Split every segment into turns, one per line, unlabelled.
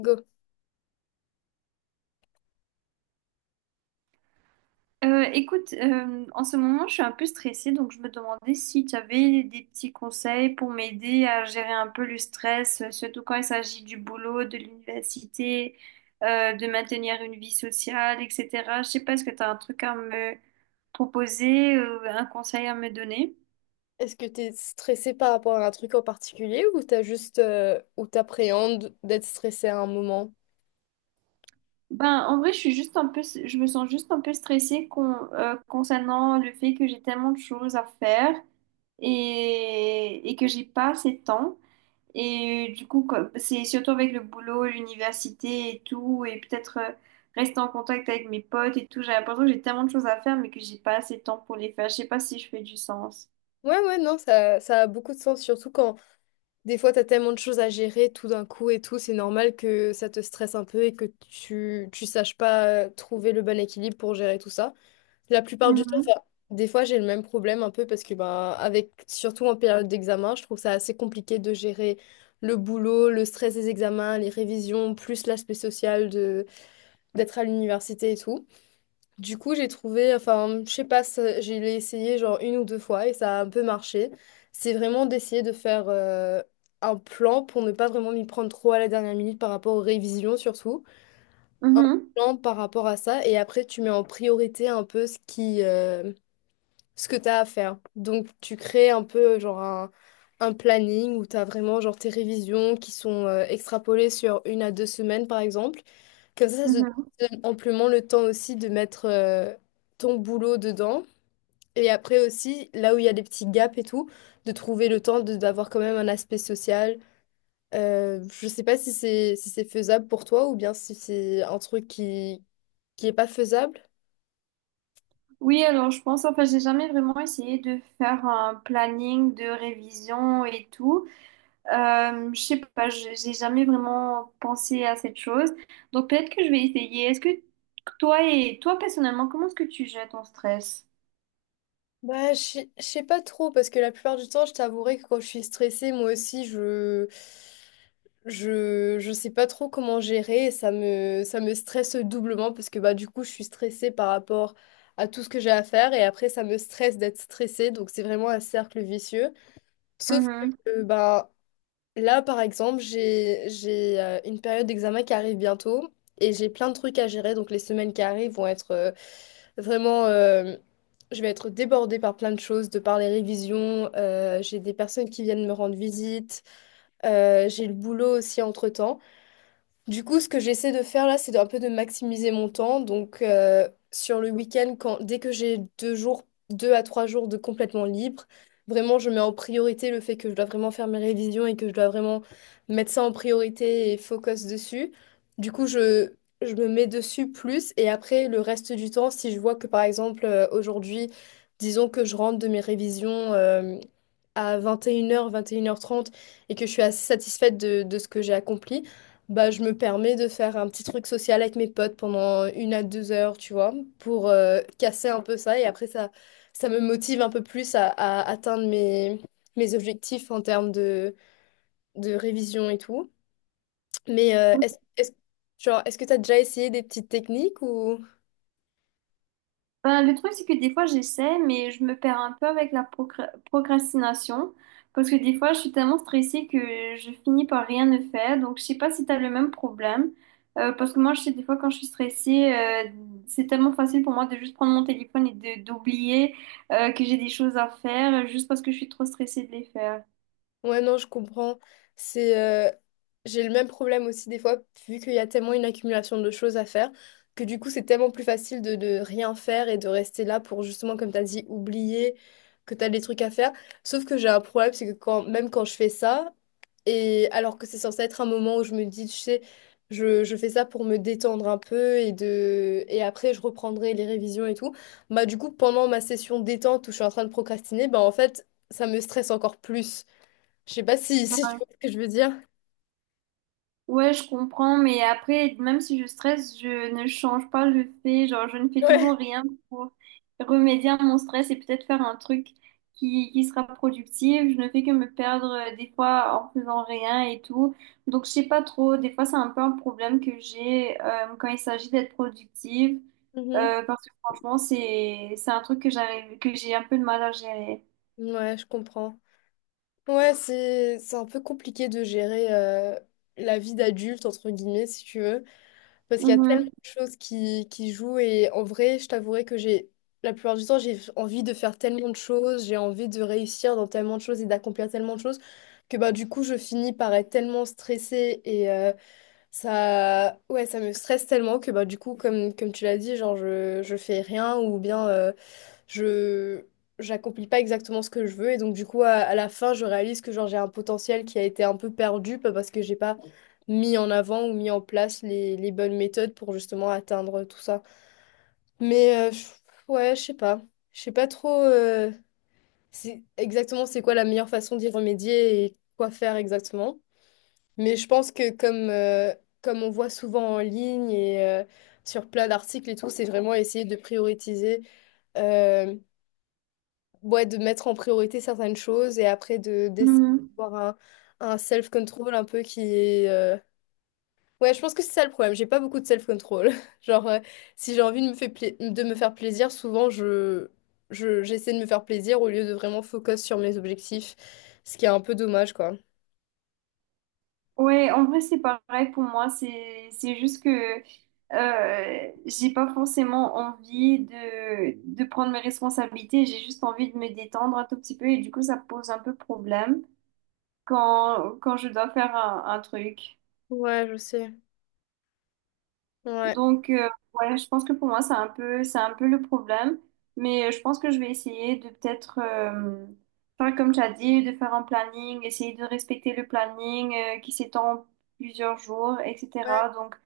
Go.
Écoute, en ce moment, je suis un peu stressée, donc je me demandais si tu avais des petits conseils pour m'aider à gérer un peu le stress, surtout quand il s'agit du boulot, de l'université, de maintenir une vie sociale, etc. Je sais pas, est-ce que tu as un truc à me proposer, un conseil à me donner?
Est-ce que tu es stressé par rapport à un truc en particulier ou t'as juste ou t'appréhendes d'être stressé à un moment?
Ben, en vrai, je suis juste un peu, je me sens juste un peu stressée concernant le fait que j'ai tellement de choses à faire et que j'ai pas assez de temps. Et du coup, c'est surtout avec le boulot, l'université et tout, et peut-être rester en contact avec mes potes et tout. J'ai l'impression que j'ai tellement de choses à faire, mais que j'ai pas assez de temps pour les faire. Je sais pas si je fais du sens.
Ouais, ouais, non, ça a beaucoup de sens, surtout quand des fois t'as tellement de choses à gérer tout d'un coup et tout, c'est normal que ça te stresse un peu et que tu saches pas trouver le bon équilibre pour gérer tout ça. La plupart du temps,
Mhm,
enfin, des fois j'ai le même problème un peu parce que bah, avec surtout en période d'examen, je trouve ça assez compliqué de gérer le boulot, le stress des examens, les révisions, plus l'aspect social de d'être à l'université et tout. Du coup, j'ai trouvé, enfin, je sais pas, j'ai l'ai essayé genre 1 ou 2 fois et ça a un peu marché. C'est vraiment d'essayer de faire un plan pour ne pas vraiment m'y prendre trop à la dernière minute par rapport aux révisions surtout. Un
mhm,
plan par rapport à ça et après tu mets en priorité un peu ce que tu as à faire. Donc tu crées un peu genre un planning où tu as vraiment genre tes révisions qui sont extrapolées sur 1 à 2 semaines par exemple. Comme ça te
mhm.
donne amplement le temps aussi de mettre ton boulot dedans. Et après aussi, là où il y a des petits gaps et tout, de trouver le temps d'avoir quand même un aspect social. Je sais pas si c'est si c'est faisable pour toi ou bien si c'est un truc qui est pas faisable.
Oui, alors je pense, enfin, j'ai jamais vraiment essayé de faire un planning de révision et tout. Je sais pas, j'ai jamais vraiment pensé à cette chose. Donc peut-être que je vais essayer. Est-ce que toi personnellement, comment est-ce que tu gères ton stress?
Bah, je sais pas trop parce que la plupart du temps, je t'avouerai que quand je suis stressée, moi aussi, je sais pas trop comment gérer et ça me stresse doublement parce que bah, du coup, je suis stressée par rapport à tout ce que j'ai à faire et après, ça me stresse d'être stressée. Donc, c'est vraiment un cercle vicieux. Sauf
Mhm.
que bah, là, par exemple, j'ai une période d'examen qui arrive bientôt et j'ai plein de trucs à gérer. Donc, les semaines qui arrivent vont être vraiment... euh, je vais être débordée par plein de choses, de par les révisions. J'ai des personnes qui viennent me rendre visite. J'ai le boulot aussi entre-temps. Du coup, ce que j'essaie de faire là, c'est un peu de maximiser mon temps. Donc, sur le week-end, dès que j'ai 2 jours, 2 à 3 jours de complètement libre, vraiment, je mets en priorité le fait que je dois vraiment faire mes révisions et que je dois vraiment mettre ça en priorité et focus dessus. Du coup, je me mets dessus plus. Et après, le reste du temps, si je vois que, par exemple, aujourd'hui, disons que je rentre de mes révisions, à 21 heures, 21h30, et que je suis assez satisfaite de ce que j'ai accompli bah, je me permets de faire un petit truc social avec mes potes pendant 1 à 2 heures, tu vois, pour casser un peu ça. Et après, ça me motive un peu plus à atteindre mes objectifs en termes de révision et tout. Mais genre, est-ce que tu as déjà essayé des petites techniques ou...
Ben, le truc, c'est que des fois, j'essaie, mais je me perds un peu avec la procrastination. Parce que des fois, je suis tellement stressée que je finis par rien ne faire. Donc, je sais pas si tu as le même problème. Parce que moi, je sais, des fois, quand je suis stressée, c'est tellement facile pour moi de juste prendre mon téléphone et de d'oublier que j'ai des choses à faire, juste parce que je suis trop stressée de les faire.
Ouais, non, je comprends. C'est, euh, j'ai le même problème aussi des fois, vu qu'il y a tellement une accumulation de choses à faire, que du coup, c'est tellement plus facile de rien faire et de rester là pour justement, comme tu as dit, oublier que tu as des trucs à faire. Sauf que j'ai un problème, c'est que même quand je fais ça, et alors que c'est censé être un moment où je me dis, tu sais, je fais ça pour me détendre un peu et après, je reprendrai les révisions et tout, bah du coup, pendant ma session détente où je suis en train de procrastiner, bah en fait, ça me stresse encore plus. Je sais pas si tu vois ce que je veux dire.
Ouais, je comprends, mais après, même si je stresse, je ne change pas le fait, genre, je ne fais toujours
Ouais.
rien pour remédier à mon stress et peut-être faire un truc qui sera productif. Je ne fais que me perdre des fois en faisant rien et tout. Donc, je sais pas trop, des fois, c'est un peu un problème que j'ai quand il s'agit d'être productive,
Mhm.
parce que franchement, c'est un truc que j'arrive, que j'ai un peu de mal à gérer.
Ouais, je comprends. Ouais, c'est un peu compliqué de gérer la vie d'adulte, entre guillemets, si tu veux, parce qu'il y a tellement
Mhm.
de choses qui jouent et en vrai, je t'avouerai que j'ai, la plupart du temps, j'ai envie de faire tellement de choses, j'ai envie de réussir dans tellement de choses et d'accomplir tellement de choses que bah, du coup, je finis par être tellement stressée ça, ouais, ça me stresse tellement que bah, du coup, comme, comme tu l'as dit, genre, je fais rien ou bien je j'accomplis pas exactement ce que je veux. Et donc, du coup, à la fin, je réalise que genre, j'ai un potentiel qui a été un peu perdu pas parce que j'ai pas mis en avant ou mis en place les bonnes méthodes pour justement atteindre tout ça. Mais ouais, je sais pas. Je sais pas trop c'est quoi la meilleure façon d'y remédier et quoi faire exactement. Mais je pense que comme on voit souvent en ligne et sur plein d'articles et tout, c'est vraiment essayer de prioriser, euh, ouais, de mettre en priorité certaines choses et après de d'essayer
Mhm.
d'avoir un self-control un peu ouais, je pense que c'est ça le problème, j'ai pas beaucoup de self-control. Genre, si j'ai envie de de me faire plaisir, souvent j'essaie de me faire plaisir au lieu de vraiment focus sur mes objectifs, ce qui est un peu dommage, quoi.
Ouais, en vrai, c'est pareil pour moi. C'est juste que j'ai pas forcément envie de prendre mes responsabilités. J'ai juste envie de me détendre un tout petit peu et du coup, ça pose un peu problème quand, quand je dois faire un truc.
Ouais, je sais. Ouais.
Donc, ouais, je pense que pour moi, c'est un peu le problème. Mais je pense que je vais essayer de peut-être faire comme tu as dit, de faire un planning, essayer de respecter le planning qui s'étend plusieurs jours,
Ouais,
etc. Donc,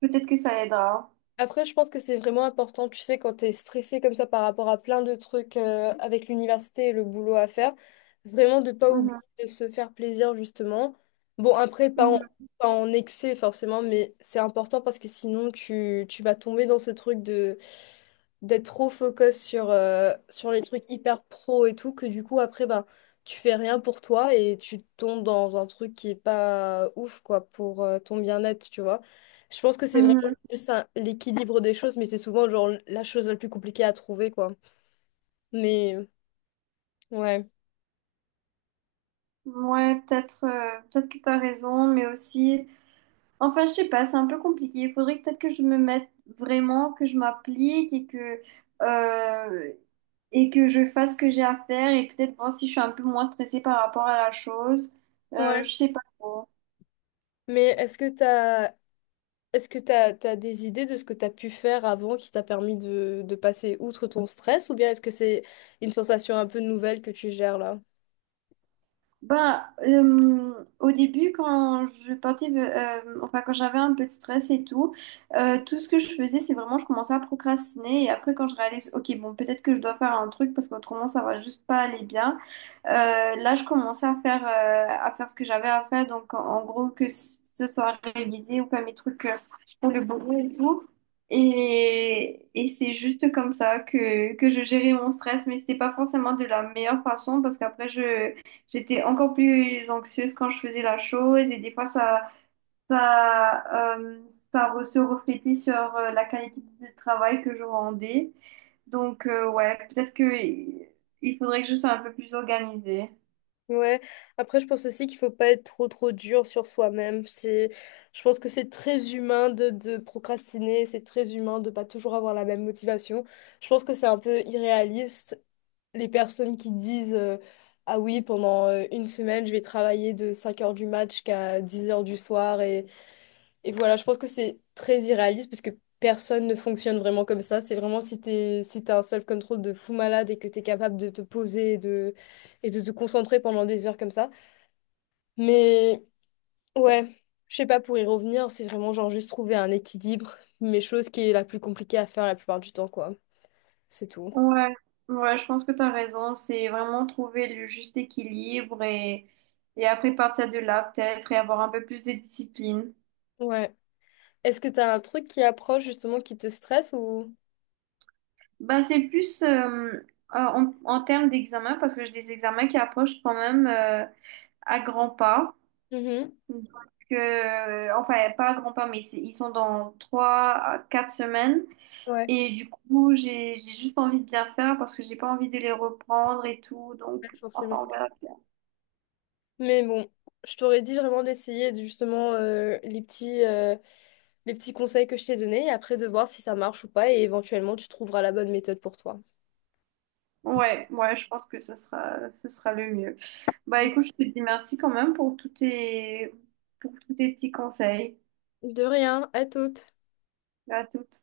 peut-être que ça aidera.
après, je pense que c'est vraiment important, tu sais, quand tu es stressé comme ça par rapport à plein de trucs avec l'université et le boulot à faire, vraiment de pas oublier
Mhm,
de se faire plaisir, justement. Bon, après,
mhm,
pas en excès forcément, mais c'est important parce que sinon, tu vas tomber dans ce truc de d'être trop focus sur, sur les trucs hyper pro et tout, que du coup, après, ben, tu fais rien pour toi et tu tombes dans un truc qui est pas ouf, quoi, pour ton bien-être, tu vois. Je pense que c'est
mhm.
juste un- l'équilibre des choses, mais c'est souvent genre la chose la plus compliquée à trouver, quoi. Mais ouais.
Ouais, peut-être que tu as raison, mais aussi. Enfin, je sais pas, c'est un peu compliqué. Peut-être que je me mette vraiment, que je m'applique euh, et que je fasse ce que j'ai à faire et peut-être voir si je suis un peu moins stressée par rapport à la chose.
Ouais.
Je sais pas trop.
Mais t'as des idées de ce que t'as pu faire avant qui t'a permis de passer outre ton stress, ou bien est-ce que c'est une sensation un peu nouvelle que tu gères là?
Ben, au début, quand je partais, enfin, quand j'avais un peu de stress et tout, tout ce que je faisais, c'est vraiment, je commençais à procrastiner et après, quand je réalise, ok, bon, peut-être que je dois faire un truc parce qu'autrement, ça va juste pas aller bien. Là, je commençais à faire ce que j'avais à faire. Donc, en gros, que ce soit révisé ou faire mes trucs pour le boulot et tout. Et c'est juste comme ça que je gérais mon stress. Mais c'était pas forcément de la meilleure façon parce qu'après, j'étais encore plus anxieuse quand je faisais la chose. Et des fois, ça, euh, se reflétait sur la qualité du travail que je rendais. Donc, ouais, peut-être que il faudrait que je sois un peu plus organisée.
Ouais, après je pense aussi qu'il faut pas être trop trop dur sur soi-même. C'est, je pense que c'est très humain de procrastiner, c'est très humain de pas toujours avoir la même motivation. Je pense que c'est un peu irréaliste les personnes qui disent ah oui, pendant une semaine, je vais travailler de 5 heures du match jusqu'à 10 heures du soir. Et voilà, je pense que c'est très irréaliste parce que personne ne fonctionne vraiment comme ça. C'est vraiment si t'as un self-control de fou malade et que t'es capable de te poser et de te concentrer pendant des heures comme ça. Mais ouais. Je sais pas, pour y revenir, c'est vraiment genre juste trouver un équilibre, mais chose qui est la plus compliquée à faire la plupart du temps, quoi. C'est tout.
Ouais, ouais, je pense que tu as raison. C'est vraiment trouver le juste équilibre et après partir de là, peut-être, et avoir un peu plus de discipline.
Ouais. Est-ce que t'as un truc qui approche justement qui te stresse ou...
Ben, c'est plus en termes d'examen, parce que j'ai des examens qui approchent quand même à grands pas.
Mhm.
Donc, enfin, pas à grands pas, mais ils sont dans 3 à 4 semaines.
Ouais,
Et du coup, j'ai juste envie de bien faire parce que j'ai pas envie de les reprendre et tout.
ouais,
Donc,
forcément.
enfin, on verra.
Mais bon, je t'aurais dit vraiment d'essayer justement les petits conseils que je t'ai donnés et après de voir si ça marche ou pas et éventuellement tu trouveras la bonne méthode pour toi.
Ouais, ouais, je pense que ce sera le mieux. Bah écoute, je te dis merci quand même pour tous tes petits conseils.
De rien, à toutes.
À toutes.